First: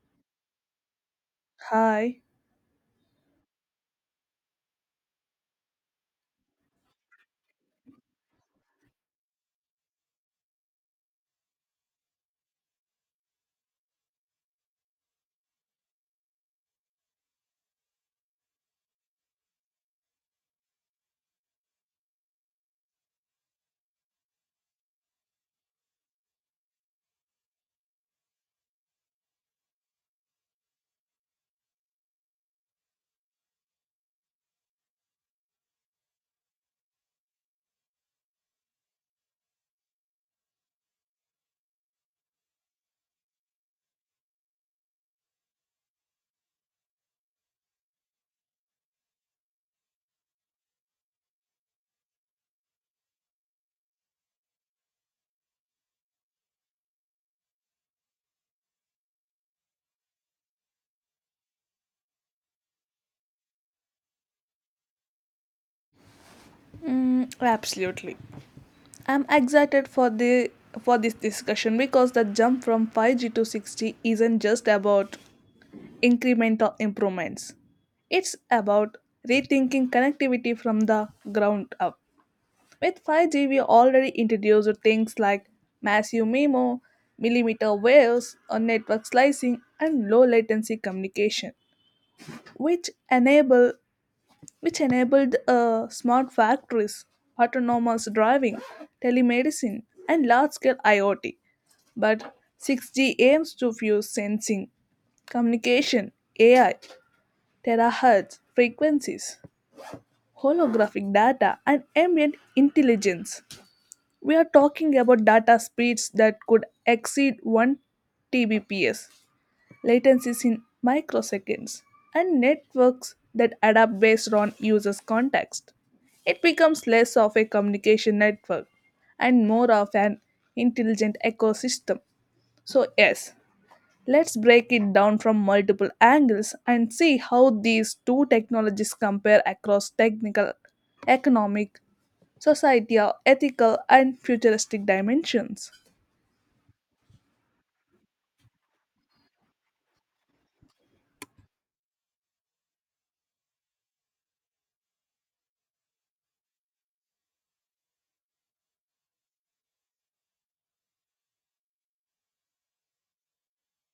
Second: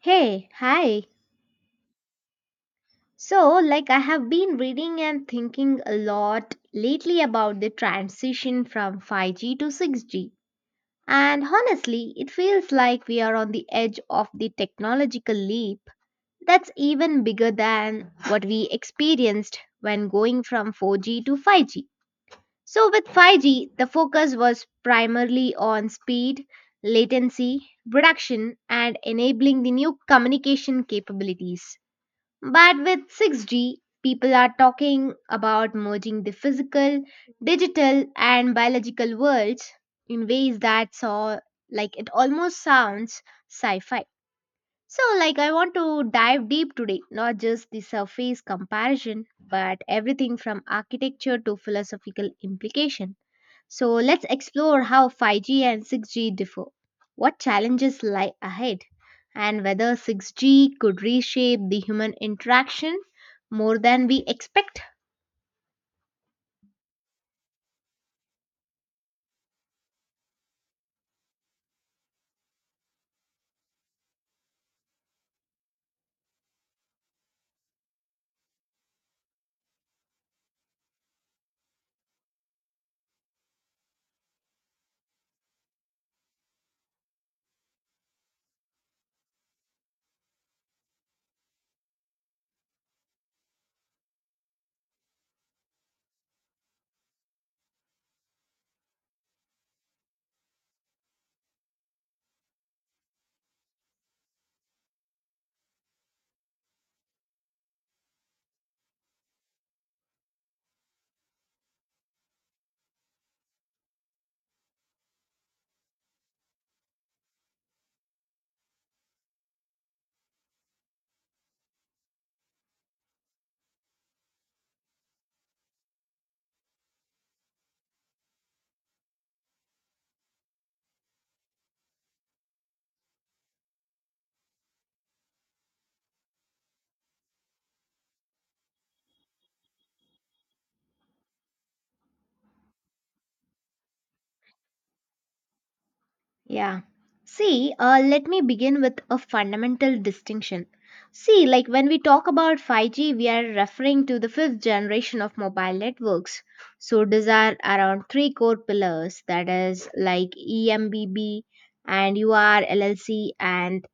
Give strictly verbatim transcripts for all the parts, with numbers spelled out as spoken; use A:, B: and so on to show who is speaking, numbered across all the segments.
A: Hey, hi.
B: Hi.
A: So, like, I have been reading and thinking a lot lately about the transition from five G to six G. And honestly, it feels like we are on the edge of the technological leap that's even bigger than what we experienced when going from four G to five G. So, with five G, the focus was primarily on speed, latency, reduction, and enabling the new communication capabilities. But with six G, people are talking about merging the physical, digital, and biological worlds in ways that saw like it almost sounds sci fi. So, like, I want to dive deep today, not just the surface comparison, but everything from architecture to philosophical implication. So let's explore how five G and six G differ, what challenges lie ahead, and whether six G could reshape the human interaction more than we expect.
B: Mm, absolutely. I'm excited for the for this discussion because the jump from five G to six G isn't just about incremental improvements. It's about rethinking connectivity from the ground up. With five G, we already introduced things like massive MIMO, millimeter waves, or network slicing, and low latency communication, which enable which enabled uh, smart factories, autonomous driving, telemedicine, and large scale I O T. But six G aims to fuse sensing, communication, A I, terahertz frequencies, holographic data, and ambient intelligence. We are talking about data speeds that could exceed one Tbps, latencies in microseconds, and networks that adapt based on users' context. It becomes less of a communication network and more of an intelligent ecosystem. So, yes, let's break it down from multiple angles and see how these two technologies compare across technical, economic, societal, ethical, and futuristic dimensions.
A: Yeah. See, uh, let me begin with a fundamental distinction. See, like when we talk about five G, we are referring to the fifth generation of mobile networks. So, these are around three core pillars that is, like E M B B and U R L L C and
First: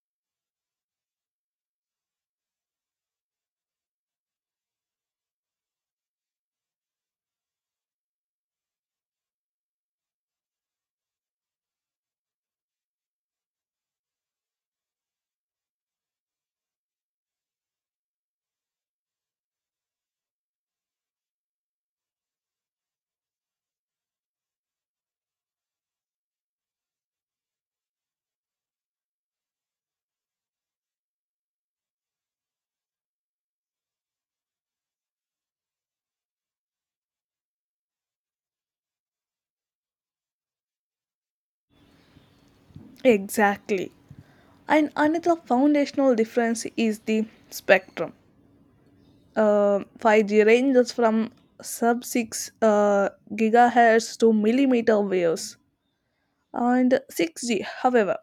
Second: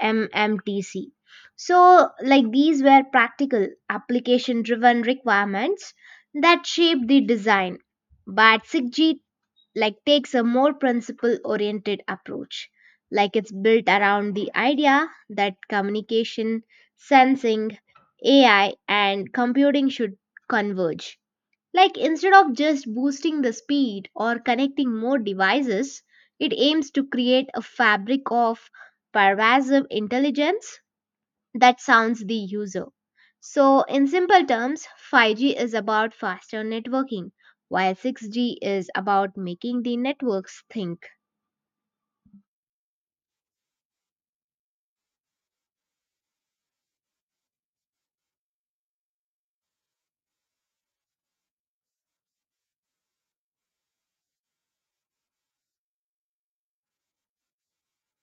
A: M M T C. So, like these were practical, application driven requirements that shaped the design. But SIGGEET like takes a more principle oriented approach. Like it's built around the idea that communication, sensing, A I and computing should converge like instead of just boosting the speed or connecting more devices, it aims to create a fabric of pervasive intelligence that sounds the user. So, in simple terms, five G is about faster networking, while six G is about making the networks think.
B: Exactly. And another foundational difference is the spectrum. Uh, five G ranges from sub six uh, gigahertz to millimeter waves, and six G, however,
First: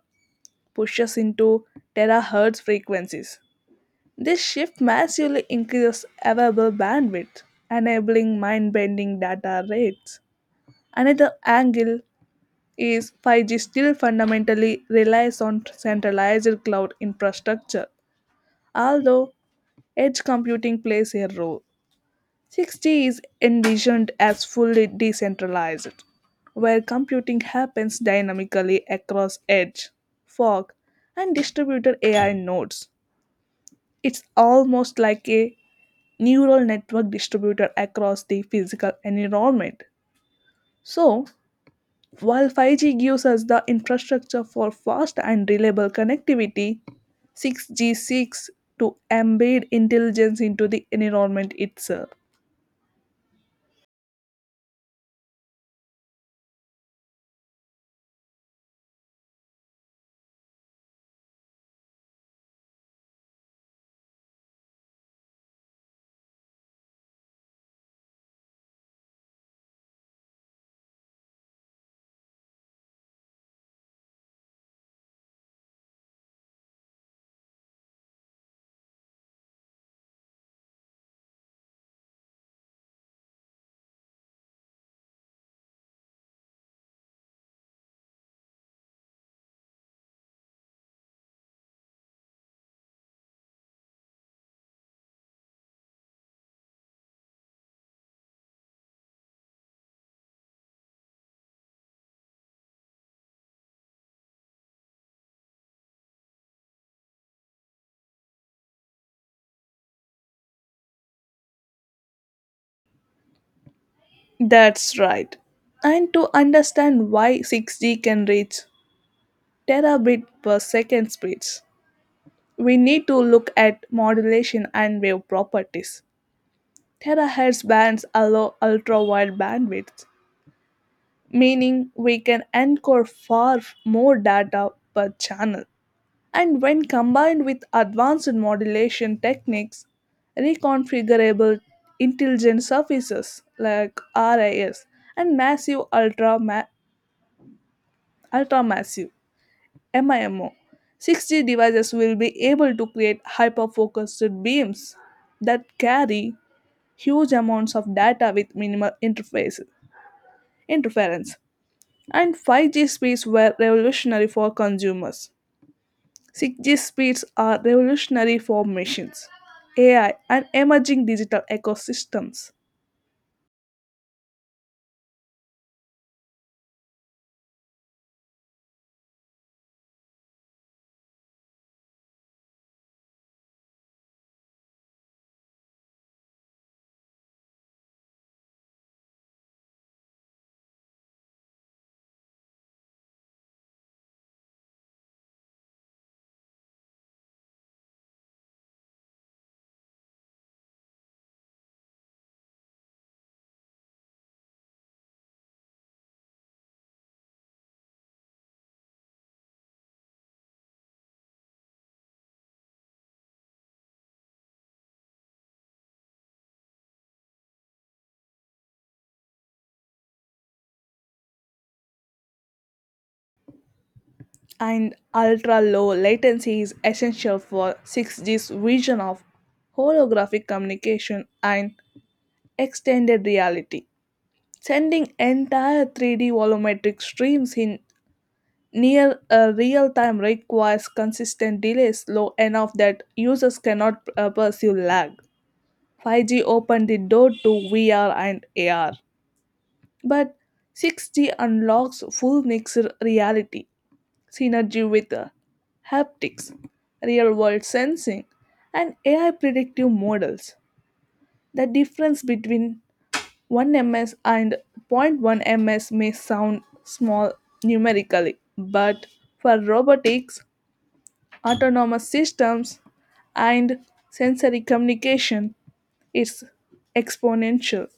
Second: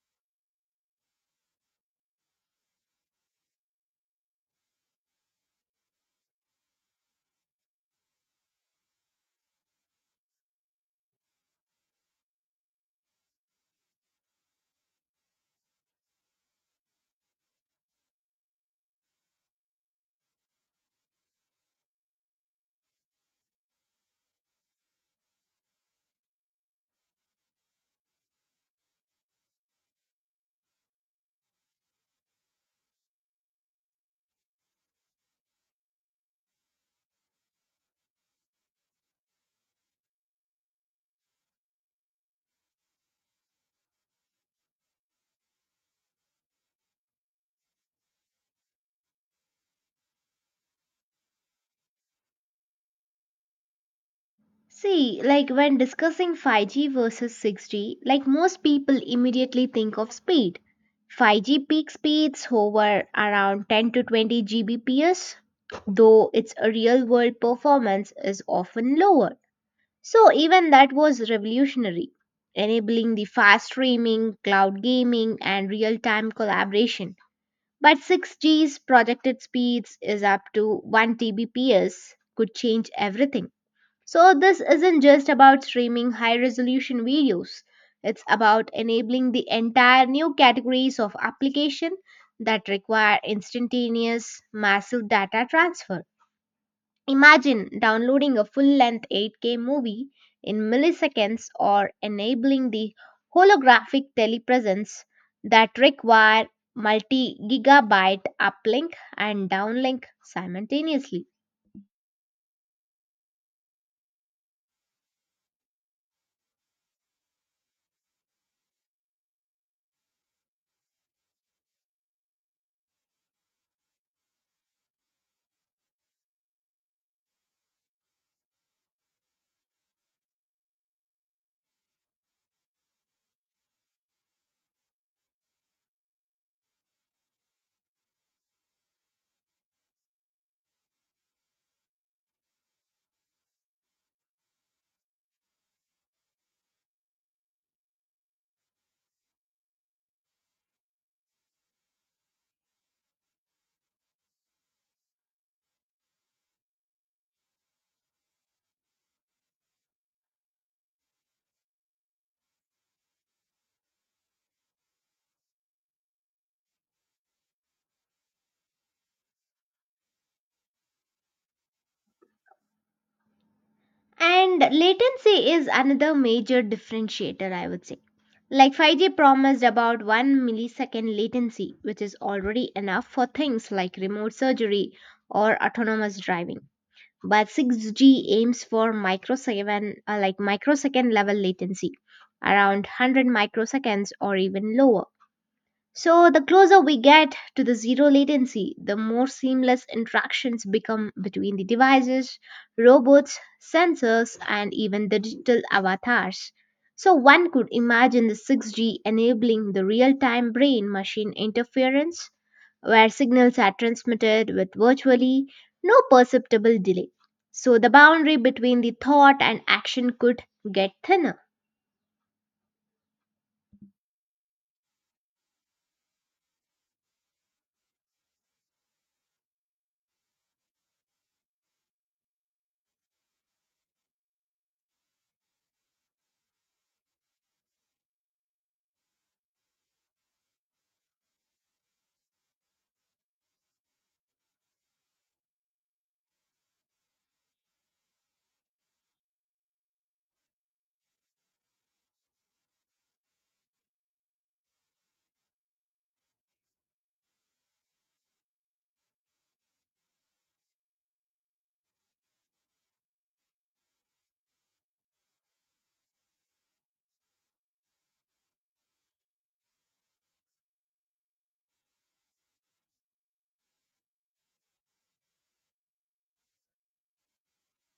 B: pushes into terahertz frequencies. This shift massively increases available bandwidth, enabling mind bending data rates. Another angle is five G still fundamentally relies on centralized cloud infrastructure. Although edge computing plays a role, six G is envisioned as fully decentralized, where computing happens dynamically across edge, fog, and distributed A I nodes. It's almost like a neural network distributed across the physical environment. So, while five G gives us the infrastructure for fast and reliable connectivity, six G seeks to embed intelligence into the environment itself.
A: See, like when discussing five G versus six G, like most people immediately think of speed. five G peak speeds hover around ten to twenty gigabits per second, though its real world performance is often lower. So, even that was revolutionary, enabling the fast streaming, cloud gaming, and real time collaboration. But six G's projected speeds is up to one terabits per second, could change everything so, this isn't just about streaming high resolution videos, it's about enabling the entire new categories of application that require instantaneous massive data transfer. Imagine downloading a full length eight K movie in milliseconds or enabling the holographic telepresence that require multi gigabyte uplink and downlink simultaneously.
B: That's right. And to understand why six G can reach terabit per second speeds, we need to look at modulation and wave properties. Terahertz bands allow ultra wide bandwidth, meaning we can encode far more data per channel. And when combined with advanced modulation techniques, reconfigurable intelligent surfaces like R I S and massive ultra ma- ultramassive MIMO, six G devices will be able to create hyper-focused beams that carry huge amounts of data with minimal interface interference. And five G speeds were revolutionary for consumers, six G speeds are revolutionary for machines, A I, and emerging digital ecosystems.
A: And latency is another major differentiator, I would say. Like five G promised about one millisecond latency, which is already enough for things like remote surgery or autonomous driving. But six G aims for microsecond, uh, like microsecond level latency, around one hundred microseconds or even lower. So, the closer we get to the zero latency, the more seamless interactions become between the devices, robots, sensors, and even the digital avatars. So, one could imagine the six G enabling the real time brain machine interference, where signals are transmitted with virtually no perceptible delay. So, the boundary between the thought and action could get thinner.
B: And ultra low latency is essential for six G's vision of holographic communication and extended reality. Sending entire three D volumetric streams in near uh, real time requires consistent delays low enough that users cannot uh, perceive lag. five G opened the door to V R and A R, but six G unlocks full mixed reality, synergy with uh, haptics, real world sensing, and A I predictive models. The difference between one millisecond and zero point one millisecond may sound small numerically, but for robotics, autonomous systems, and sensory communication, it's exponential.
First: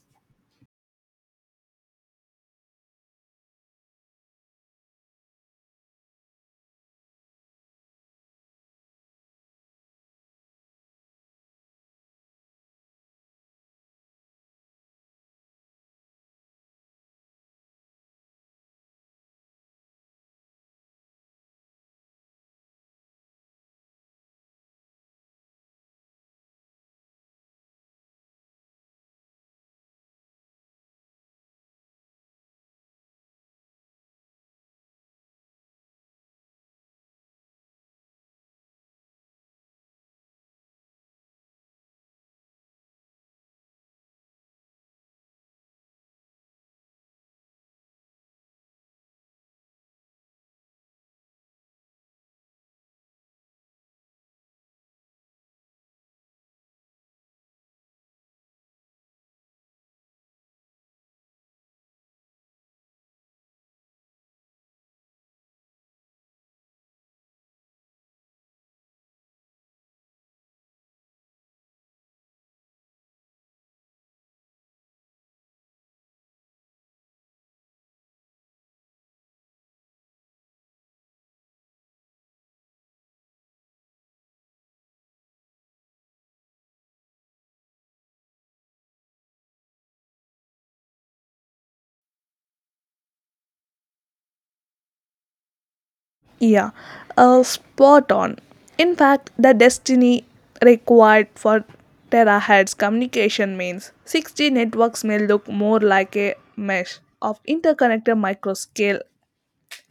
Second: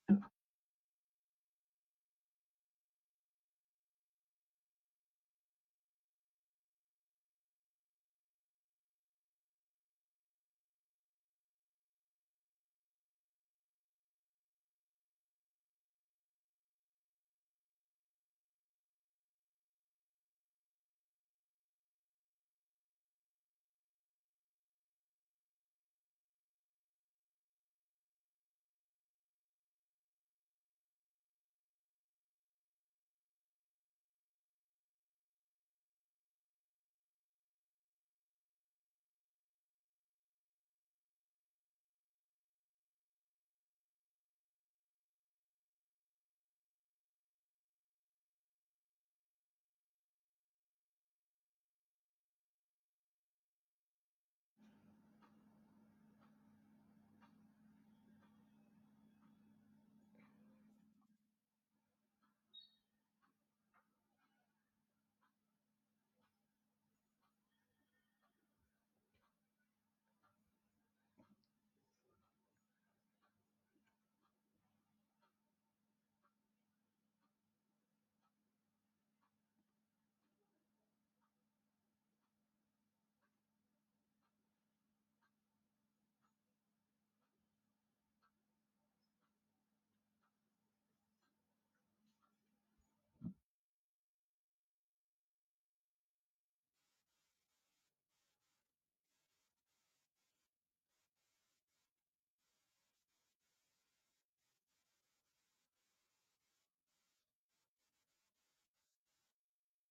B: Yeah, uh, spot on. In fact, the destiny required for terahertz communication means six G networks may look more like a mesh of interconnected microscale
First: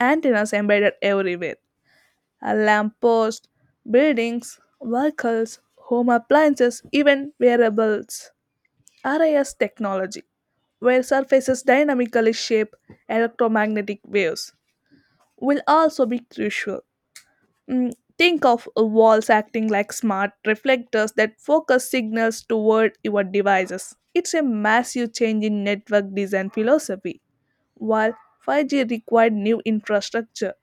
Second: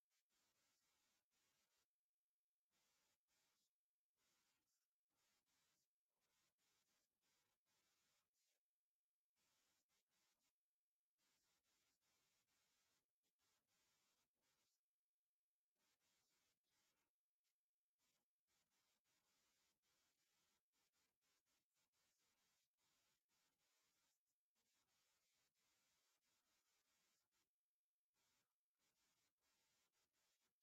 B: antennas embedded everywhere. A lamppost, buildings, vehicles, home appliances, even wearables. R I S technology, where surfaces dynamically shape electromagnetic waves, will also be crucial. Mm, think of uh, walls acting like smart reflectors that focus signals toward your devices. It's a massive change in network design philosophy. While five G required new infrastructure,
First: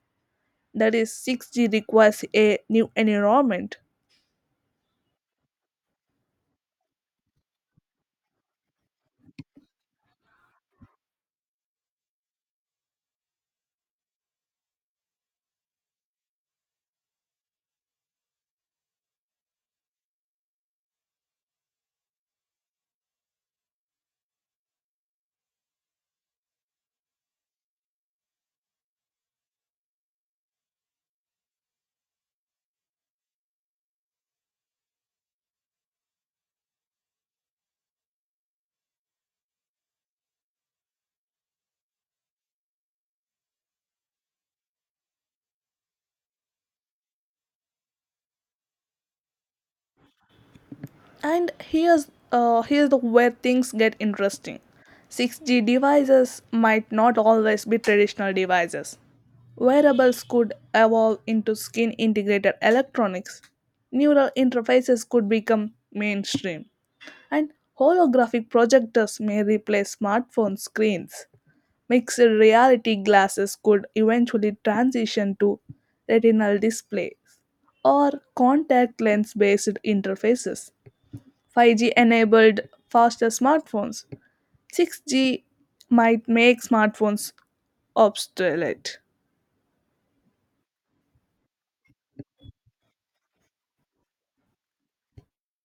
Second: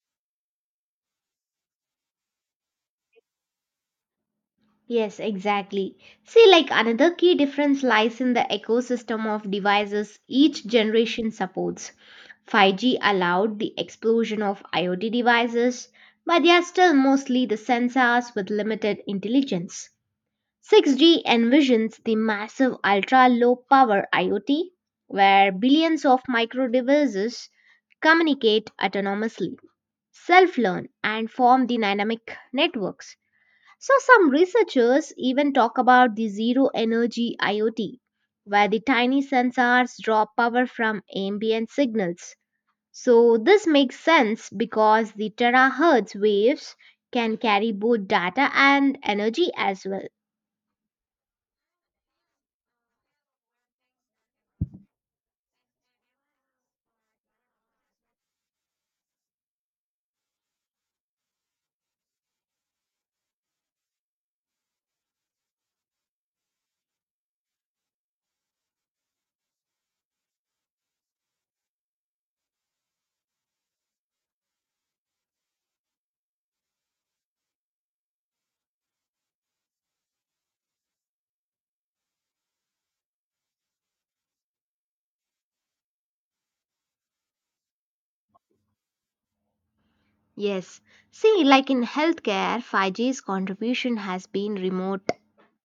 B: that is, six G requires a new environment.
A: Yes, exactly. See, like another key difference lies in the ecosystem of devices each generation supports. five G allowed the explosion of I o T devices, but they are still mostly the sensors with limited intelligence. six G envisions the massive ultra low power I o T, where billions of micro devices communicate autonomously, self learn, and form the dynamic networks. So, some researchers even talk about the zero energy I o T, where the tiny sensors draw power from ambient signals. So, this makes sense because the terahertz waves can carry both data and energy as well.
B: And here's uh, here's the where things get interesting. six G devices might not always be traditional devices. Wearables could evolve into skin integrated electronics. Neural interfaces could become mainstream. And holographic projectors may replace smartphone screens. Mixed reality glasses could eventually transition to retinal displays or contact lens based interfaces. five G enabled faster smartphones. six G might make smartphones obsolete.
A: Yes. See, like in healthcare, five G's contribution has been remote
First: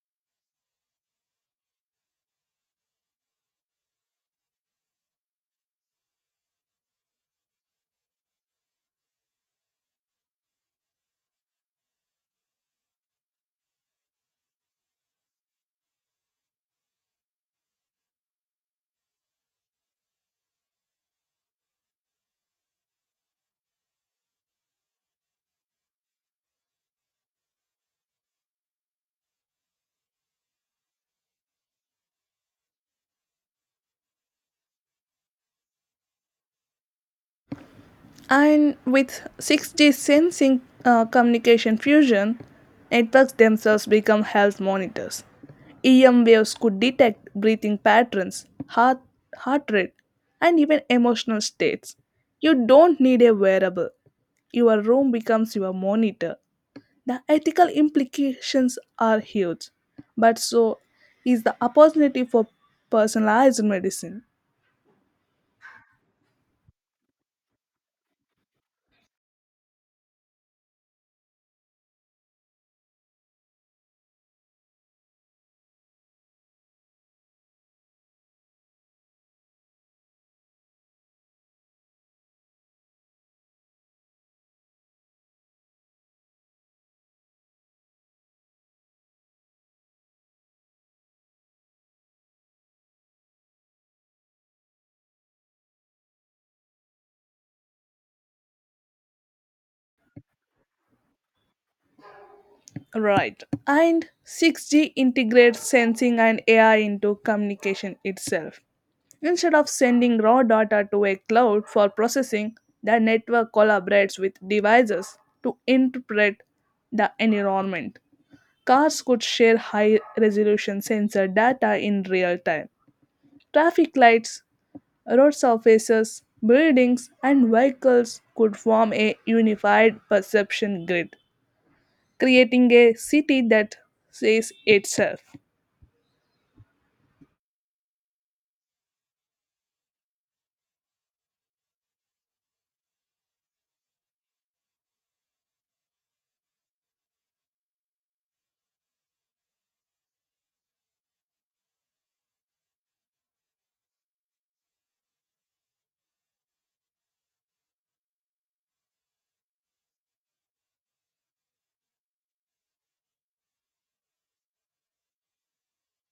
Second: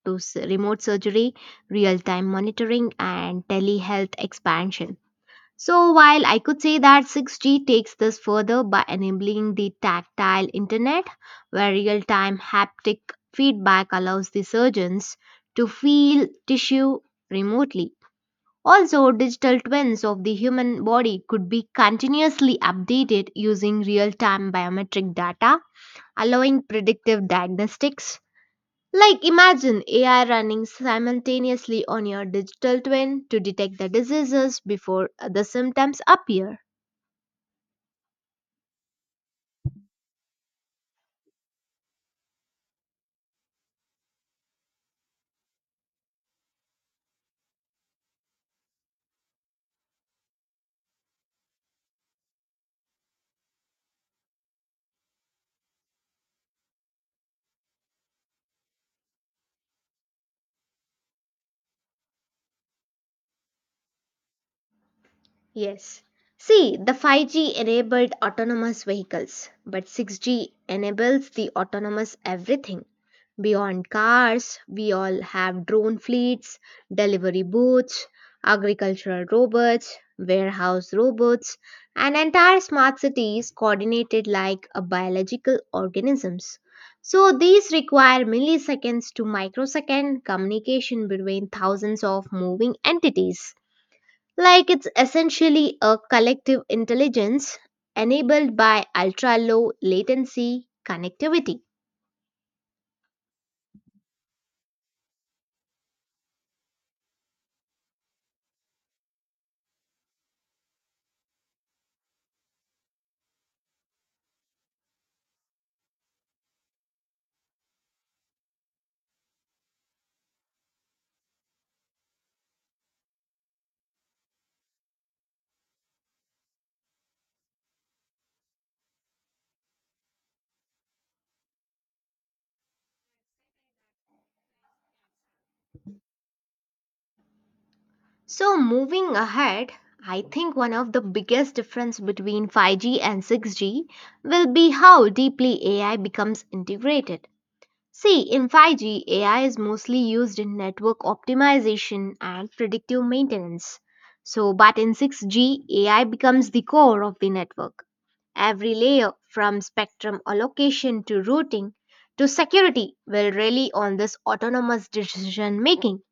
A: to s- remote surgery, real-time monitoring, and telehealth expansion. So, while I could say that six G takes this further by enabling the tactile internet, where real time haptic feedback allows the surgeons to feel tissue remotely. Also, digital twins of the human body could be continuously updated using real time biometric data, allowing predictive diagnostics. Like, imagine A I running simultaneously on your digital twin to detect the diseases before the symptoms appear.
B: And with six G sensing uh, communication fusion, networks themselves become health monitors. E M waves could detect breathing patterns, heart, heart rate, and even emotional states. You don't need a wearable. Your room becomes your monitor. The ethical implications are huge, but so is the opportunity for personalized medicine.
A: Yes. See, the five G enabled autonomous vehicles, but six G enables the autonomous everything. Beyond cars, we all have drone fleets, delivery booths, agricultural robots, warehouse robots, and entire smart cities coordinated like a biological organisms. So these require milliseconds to microsecond communication between thousands of moving entities. Like it's essentially a collective intelligence enabled by ultra low latency connectivity.
B: Right. And six G integrates sensing and A I into communication itself. Instead of sending raw data to a cloud for processing, the network collaborates with devices to interpret the environment. Cars could share high resolution sensor data in real time. Traffic lights, road surfaces, buildings, and vehicles could form a unified perception grid, creating a city that says itself.
A: So, moving ahead, I think one of the biggest difference between five G and six G will be how deeply A I becomes integrated. See, in five G, A I is mostly used in network optimization and predictive maintenance. So, but in six G, A I becomes the core of the network. Every layer from spectrum allocation to routing to security will rely on this autonomous decision making.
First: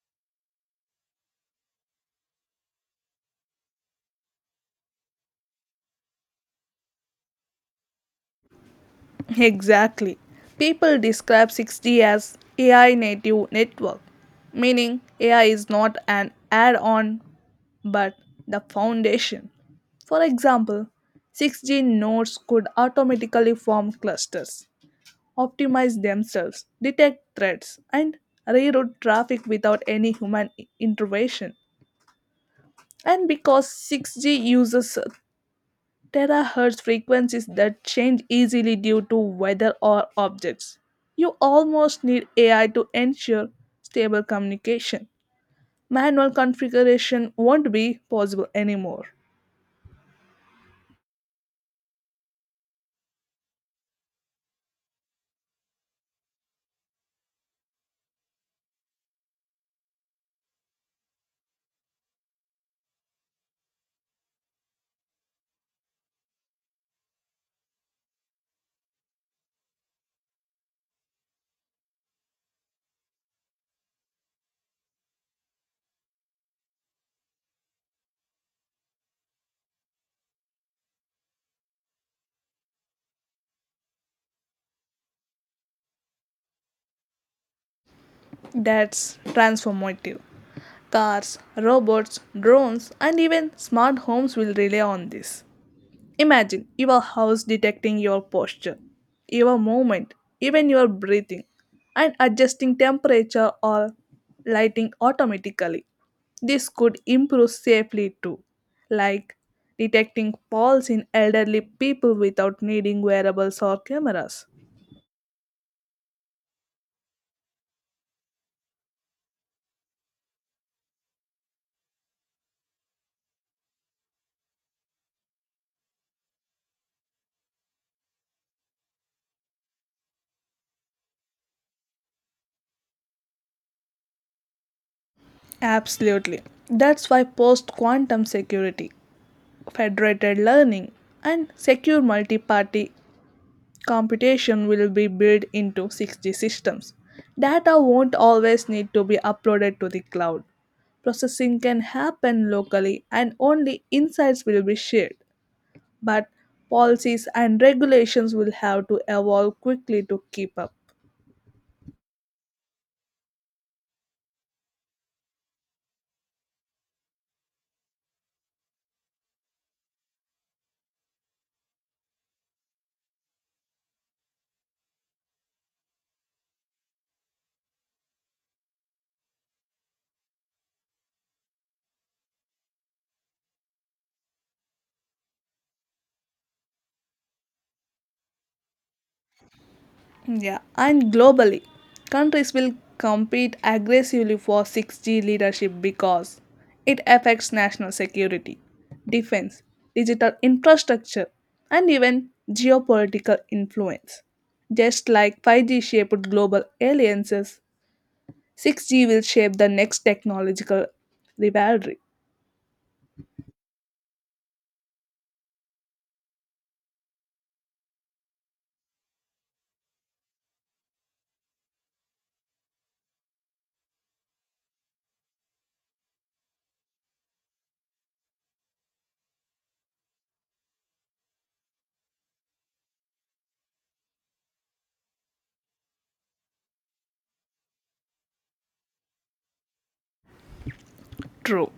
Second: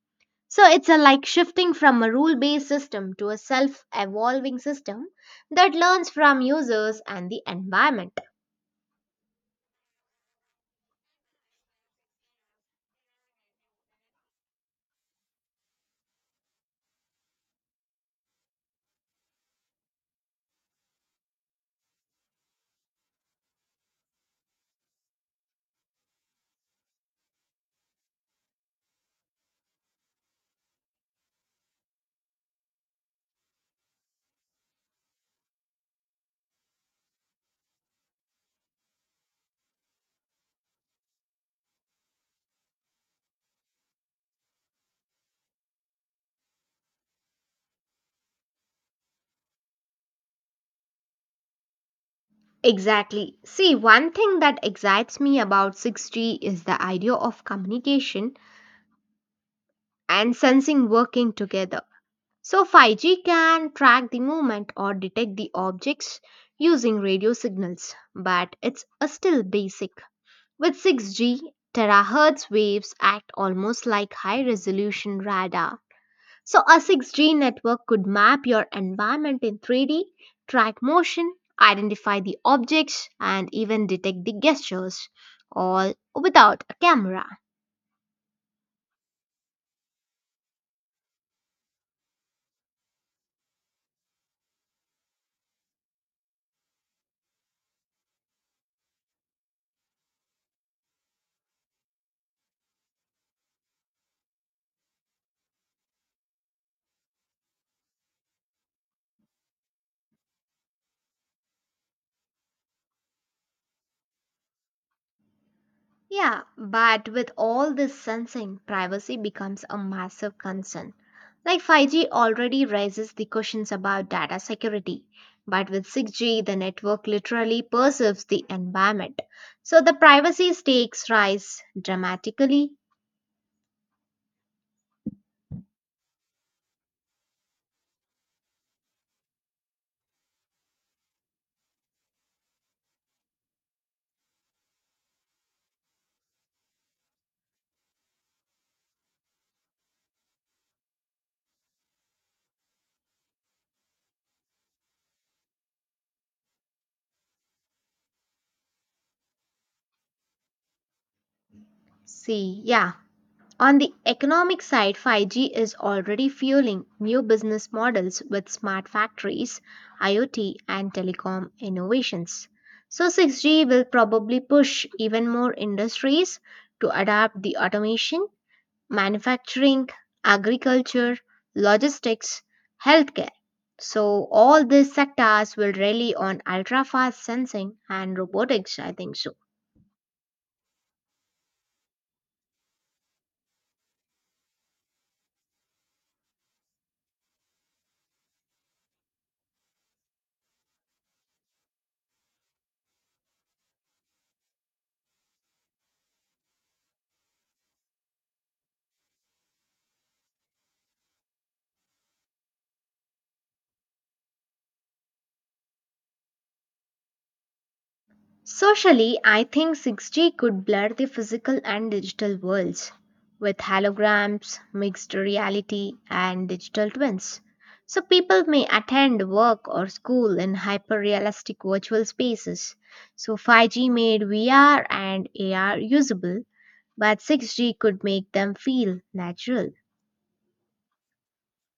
A: So it's a like shifting from a rule based system to a self evolving system that learns from users and the environment.
B: Exactly. People describe six G as A I native network, meaning A I is not an add on but the foundation. For example, six G nodes could automatically form clusters, optimize themselves, detect threats, and reroute traffic without any human i- intervention. And because six G uses terahertz frequencies that change easily due to weather or objects, you almost need A I to ensure stable communication. Manual configuration won't be possible anymore.
A: Exactly. See, one thing that excites me about six G is the idea of communication and sensing working together. So five G can track the movement or detect the objects using radio signals, but it's uh, still basic. With six G, terahertz waves act almost like high resolution radar. So a six G network could map your environment in three D, track motion, identify the objects, and even detect the gestures, all without a camera.
B: That's transformative. Cars, robots, drones, and even smart homes will rely on this. Imagine your house detecting your posture, your movement, even your breathing, and adjusting temperature or lighting automatically. This could improve safely too, like detecting falls in elderly people without needing wearables or cameras.
A: Yeah, but with all this sensing, privacy becomes a massive concern. Like five G already raises the questions about data security, but with six G, the network literally perceives the environment. So the privacy stakes rise dramatically.
B: Absolutely. That's why post quantum security, federated learning, and secure multi party computation will be built into six G systems. Data won't always need to be uploaded to the cloud. Processing can happen locally and only insights will be shared. But policies and regulations will have to evolve quickly to keep up.
A: See, yeah. On the economic side, five G is already fueling new business models with smart factories, I o T, and telecom innovations. So, six G will probably push even more industries to adapt the automation, manufacturing, agriculture, logistics, healthcare. So, all these sectors will rely on ultra fast sensing and robotics, I think so.
B: Yeah, and globally, countries will compete aggressively for six G leadership because it affects national security, defense, digital infrastructure, and even geopolitical influence. Just like five G shaped global alliances, six G will shape the next technological rivalry.
A: Socially, I think six G could blur the physical and digital worlds with holograms, mixed reality, and digital twins. So, people may attend work or school in hyper realistic virtual spaces. So, five G made V R and A R usable, but six G could make them feel natural.
B: True.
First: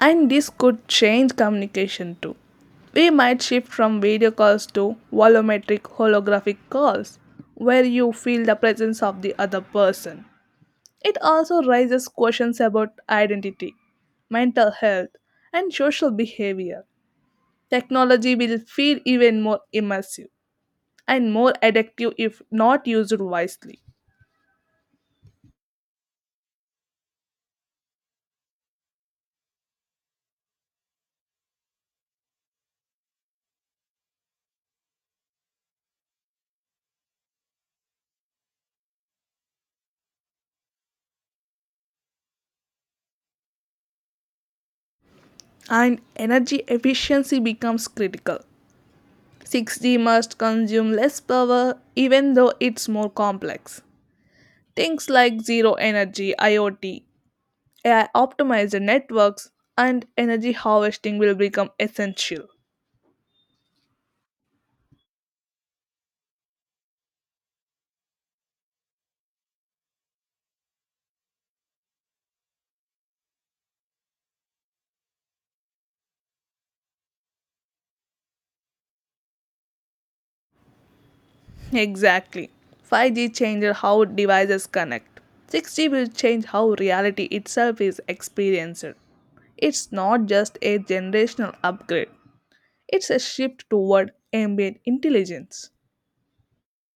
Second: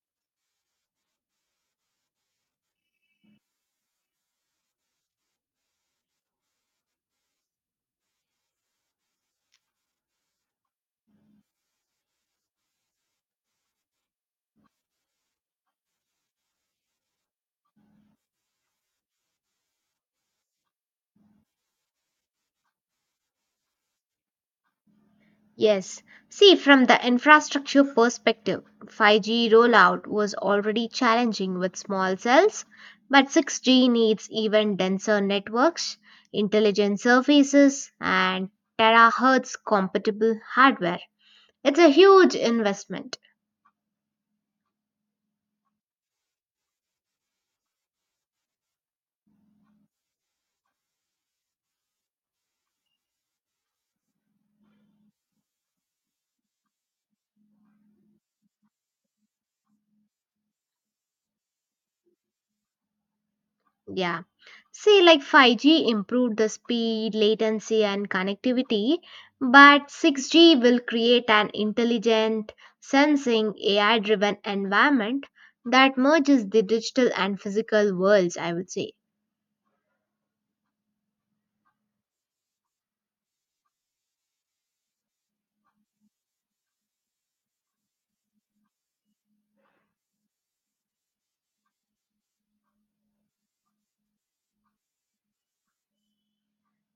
B: And this could change communication too. We might shift from video calls to volumetric holographic calls, where you feel the presence of the other person. It also raises questions about identity, mental health, and social behavior. Technology will feel even more immersive and more addictive if not used wisely.
A: Yes. See, from the infrastructure perspective, five G rollout was already challenging with small cells, but six G needs even denser networks, intelligent surfaces, and terahertz compatible hardware. It's a huge investment.
B: And energy efficiency becomes critical. six G must consume less power even though it's more complex. Things like zero energy, I O T, A I optimized networks, and energy harvesting will become essential.
A: Yeah. See, like five G improved the speed, latency, and connectivity, but six G will create an intelligent, sensing, A I driven environment that merges the digital and physical worlds, I would say.
B: Exactly. five G changes how devices connect. six G will change how reality itself is experienced. It's not just a generational upgrade, it's a shift toward ambient intelligence.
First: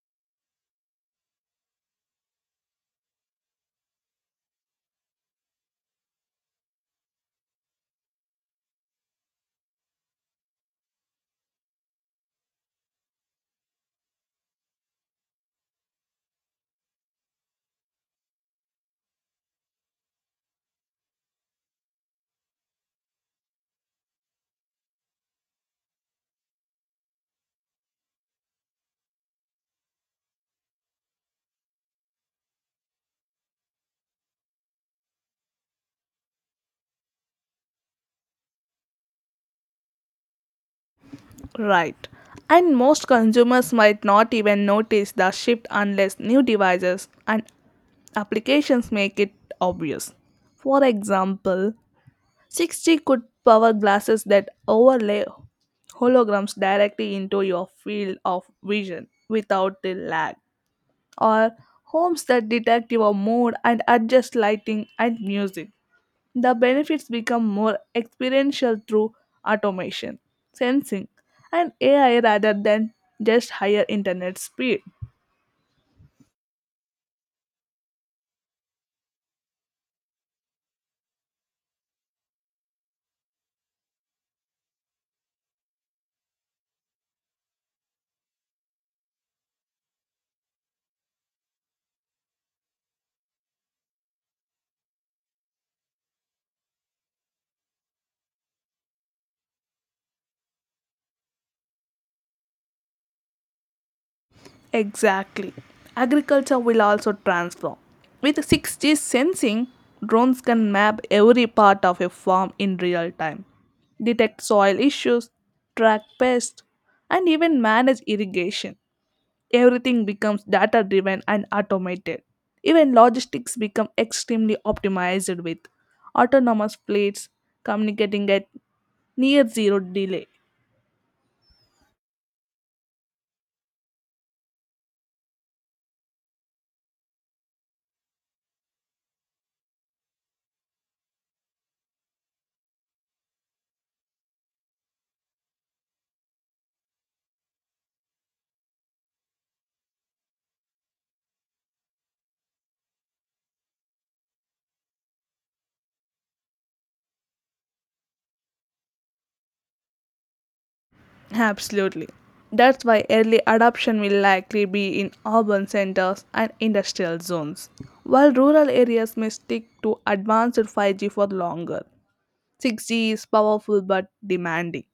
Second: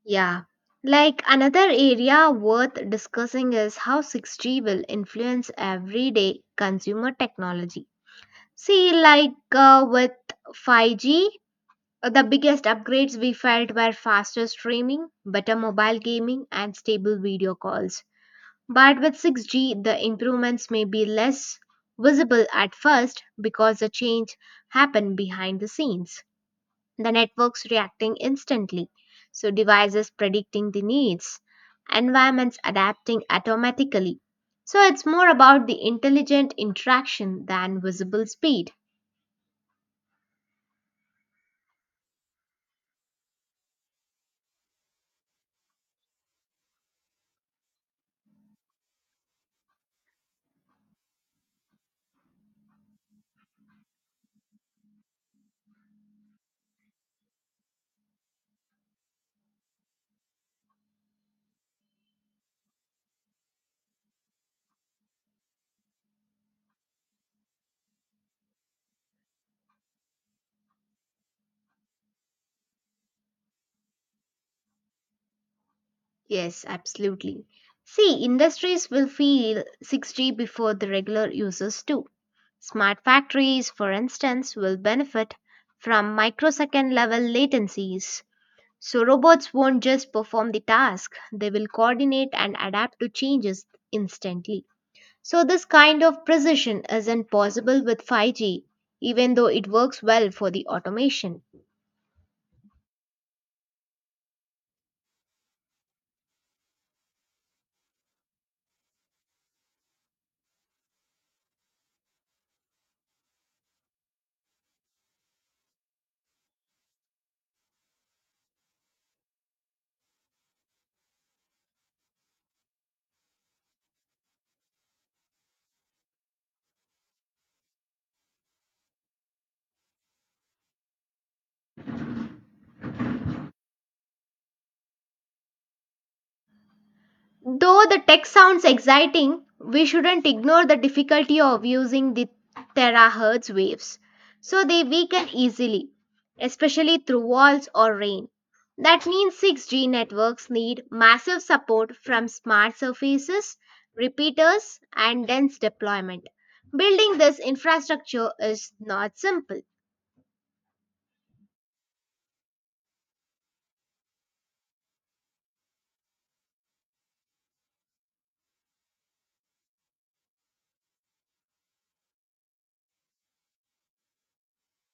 A: Yeah. Like another area worth discussing is how six G will influence everyday consumer technology. See, like uh, with five G, Uh, the biggest upgrades we felt were faster streaming, better mobile gaming, and stable video calls. But with six G, the improvements may be less visible at first because the change happened behind the scenes. The networks reacting instantly, so devices predicting the needs, environments adapting automatically. So it's more about the intelligent interaction than visible speed.
B: Right. And most consumers might not even notice the shift unless new devices and applications make it obvious. For example, six G could power glasses that overlay holograms directly into your field of vision without the lag, or homes that detect your mood and adjust lighting and music. The benefits become more experiential through automation, sensing, and A I rather than just higher internet speed.
A: Yes, absolutely. See, industries will feel six G before the regular users do. Smart factories, for instance, will benefit from microsecond level latencies. So, robots won't just perform the task, they will coordinate and adapt to changes instantly. So, this kind of precision isn't possible with five G, even though it works well for the automation.
B: Exactly. Agriculture will also transform. With six G sensing, drones can map every part of a farm in real time, detect soil issues, track pests, and even manage irrigation. Everything becomes data driven and automated. Even logistics become extremely optimized with autonomous plates communicating at near zero delay.
A: Though the tech sounds exciting, we shouldn't ignore the difficulty of using the terahertz waves. So they weaken easily, especially through walls or rain. That means six G networks need massive support from smart surfaces, repeaters, and dense deployment. Building this infrastructure is not simple.
B: Absolutely. That's why early adoption will likely be in urban centers and industrial zones, while rural areas may stick to advanced five G for longer. six G is powerful but demanding.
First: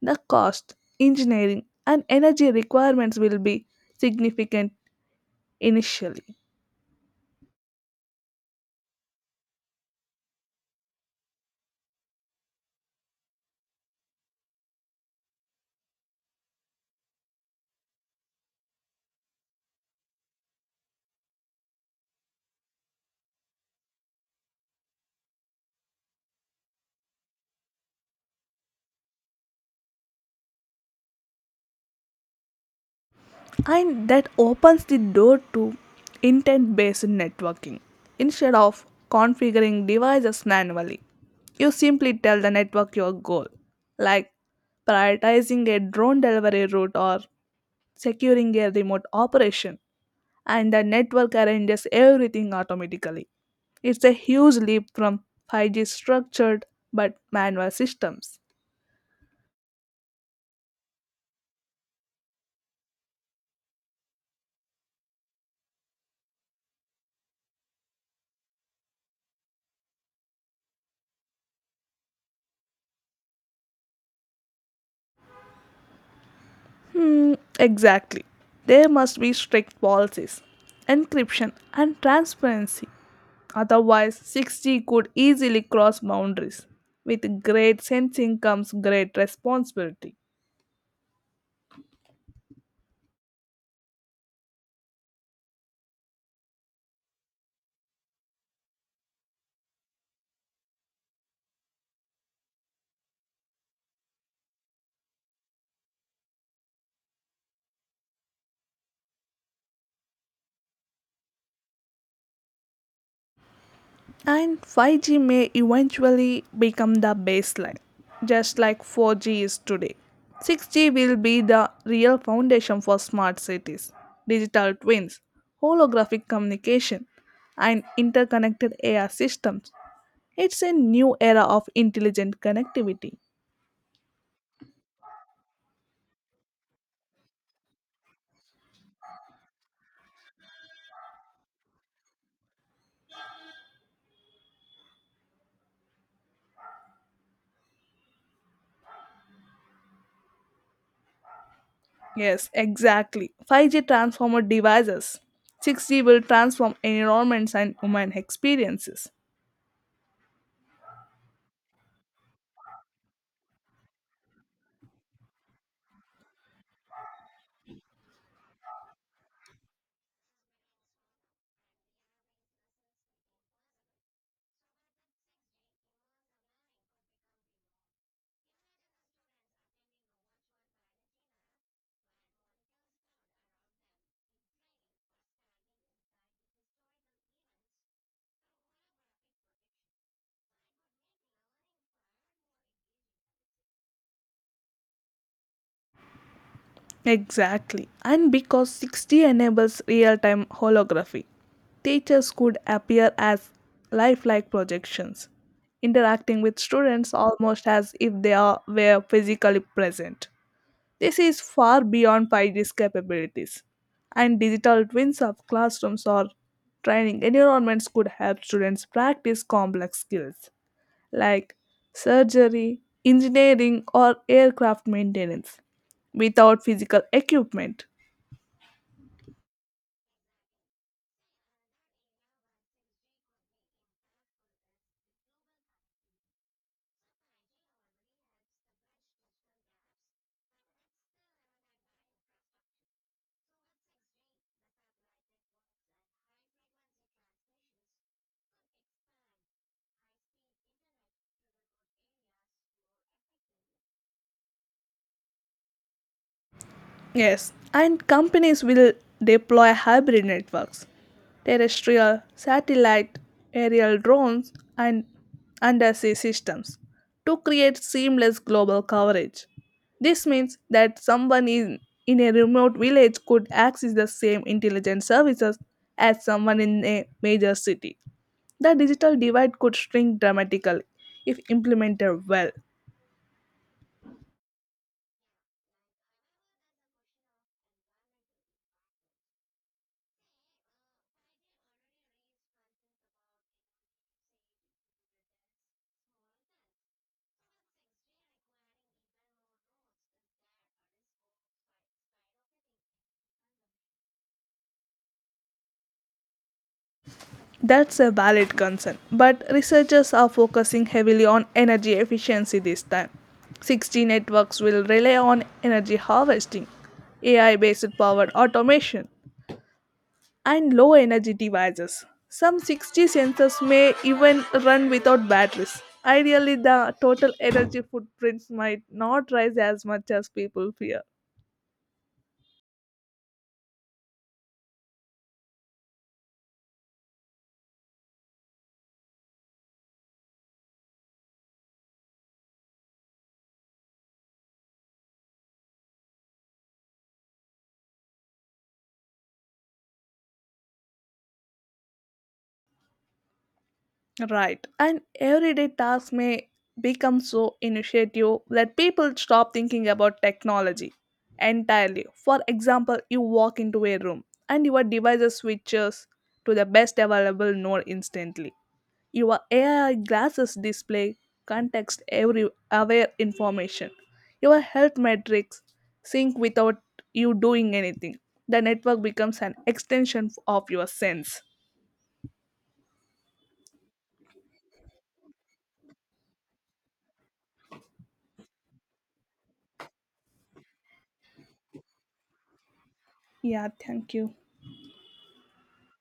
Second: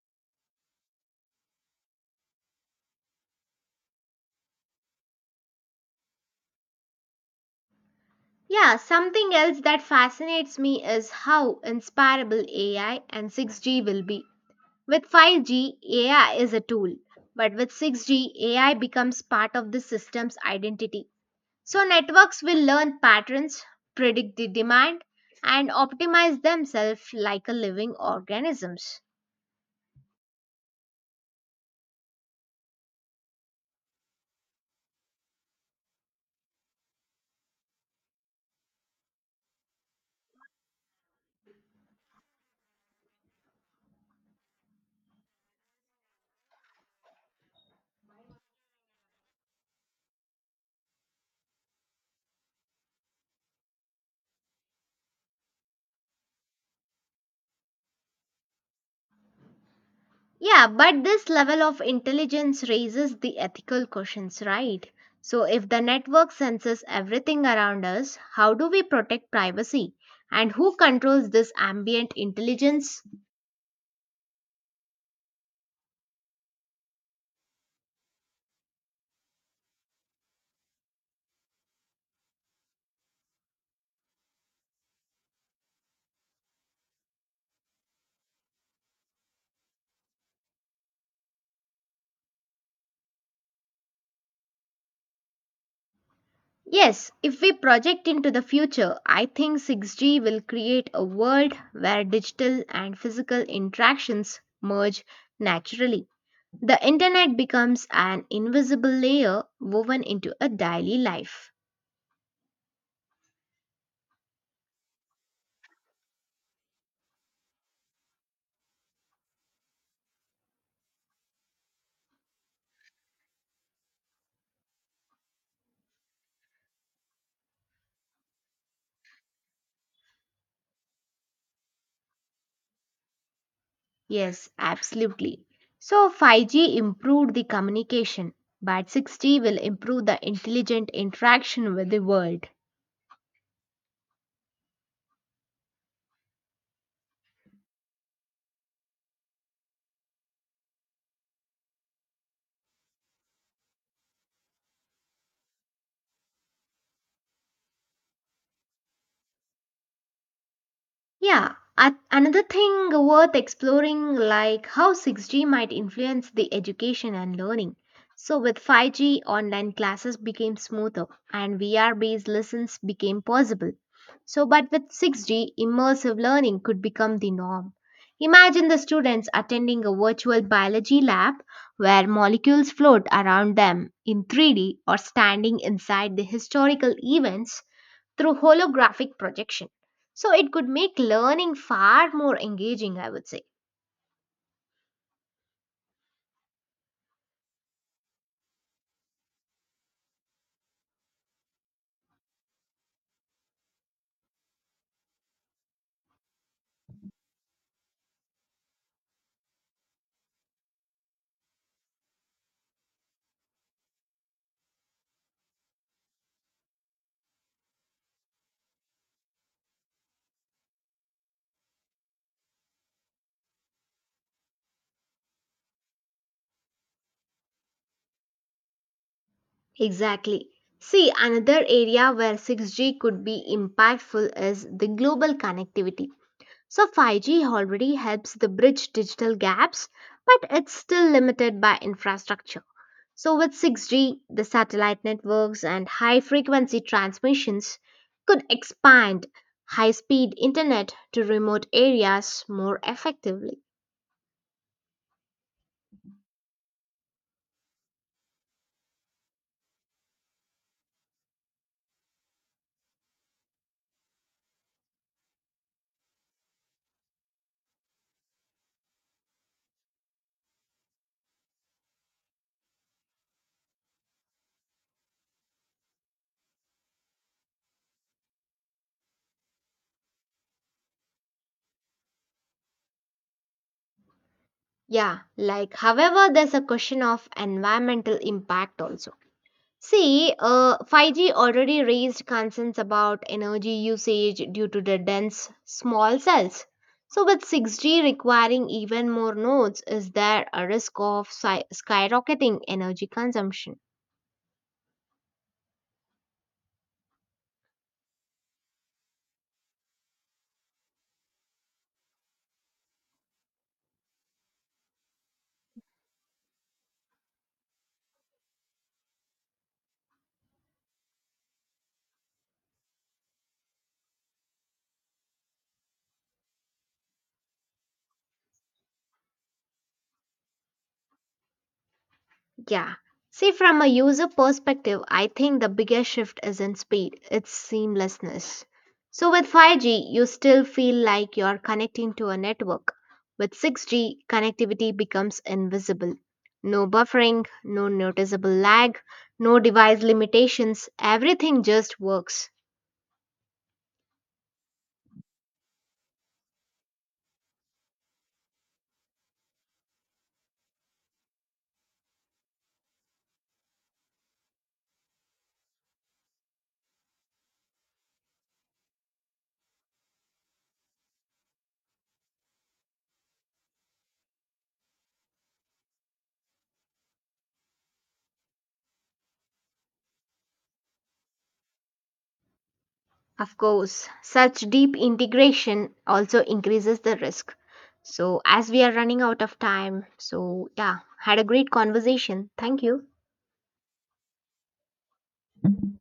B: The cost, engineering, and energy requirements will be significant initially,
A: Yeah, something else that fascinates me is how inspirable A I and six G will be. With five G, A I is a tool, but with six G, A I becomes part of the system's identity. So, networks will learn patterns, predict the demand, and optimize themselves like a living organisms.
B: and that opens the door to intent based networking. Instead of configuring devices manually, you simply tell the network your goal, like prioritizing a drone delivery route or securing a remote operation, and the network arranges everything automatically. It's a huge leap from five G structured but manual systems.
A: Yeah, but this level of intelligence raises the ethical questions, right? So, if the network senses everything around us, how do we protect privacy? And who controls this ambient intelligence?
B: Hmm, exactly. There must be strict policies, encryption, and transparency. Otherwise, six G could easily cross boundaries. With great sensing comes great responsibility.
A: Yes, if we project into the future, I think six G will create a world where digital and physical interactions merge naturally. The internet becomes an invisible layer woven into a daily life.
B: And five G may eventually become the baseline, just like four G is today. six G will be the real foundation for smart cities, digital twins, holographic communication, and interconnected A R systems. It's a new era of intelligent connectivity.
A: Yes, absolutely. So five G improved the communication, but six G will improve the intelligent interaction with the world.
B: Yes, exactly. five G transformer devices. six G will transform environments and human experiences.
A: Yeah, at another thing worth exploring like how six G might influence the education and learning. So with five G online classes became smoother and V R based lessons became possible. So but with six G immersive learning could become the norm. Imagine the students attending a virtual biology lab where molecules float around them in three D or standing inside the historical events through holographic projection. So it could make learning far more engaging, I would say.
B: Exactly. And because six G enables real time holography, teachers could appear as lifelike projections, interacting with students almost as if they are, were physically present. This is far beyond five G's capabilities, and digital twins of classrooms or training environments could help students practice complex skills like surgery, engineering, or aircraft maintenance without physical equipment.
A: Exactly. See, another area where six G could be impactful is the global connectivity. So five G already helps the bridge digital gaps, but it's still limited by infrastructure. So with six G, the satellite networks and high frequency transmissions could expand high speed internet to remote areas more effectively.
B: Yes, and companies will deploy hybrid networks, terrestrial, satellite, aerial drones, and undersea systems to create seamless global coverage. This means that someone in, in a remote village could access the same intelligence services as someone in a major city. The digital divide could shrink dramatically if implemented well.
A: Yeah, like however, there's a question of environmental impact also. See, uh, five G already raised concerns about energy usage due to the dense small cells. So, with six G requiring even more nodes, is there a risk of sky- skyrocketing energy consumption?
B: That's a valid concern, but researchers are focusing heavily on energy efficiency this time. six G networks will rely on energy harvesting, A I based power automation, and low energy devices. Some six G sensors may even run without batteries. Ideally, the total energy footprint might not rise as much as people fear.
A: Yeah. See, from a user perspective, I think the biggest shift is in speed, it's seamlessness. So, with five G, you still feel like you're connecting to a network. With six G, connectivity becomes invisible. No buffering, no noticeable lag, no device limitations, everything just works.
B: Right. And everyday tasks may become so initiative that people stop thinking about technology entirely. For example, you walk into a room and your device switches to the best available node instantly. Your A I glasses display context every aware information. Your health metrics sync without you doing anything. The network becomes an extension of your sense.
A: Of course, such deep integration also increases the risk. So, as we are running out of time, so yeah, had a great conversation. Thank you.
B: Yeah, thank you.
A: Mhm.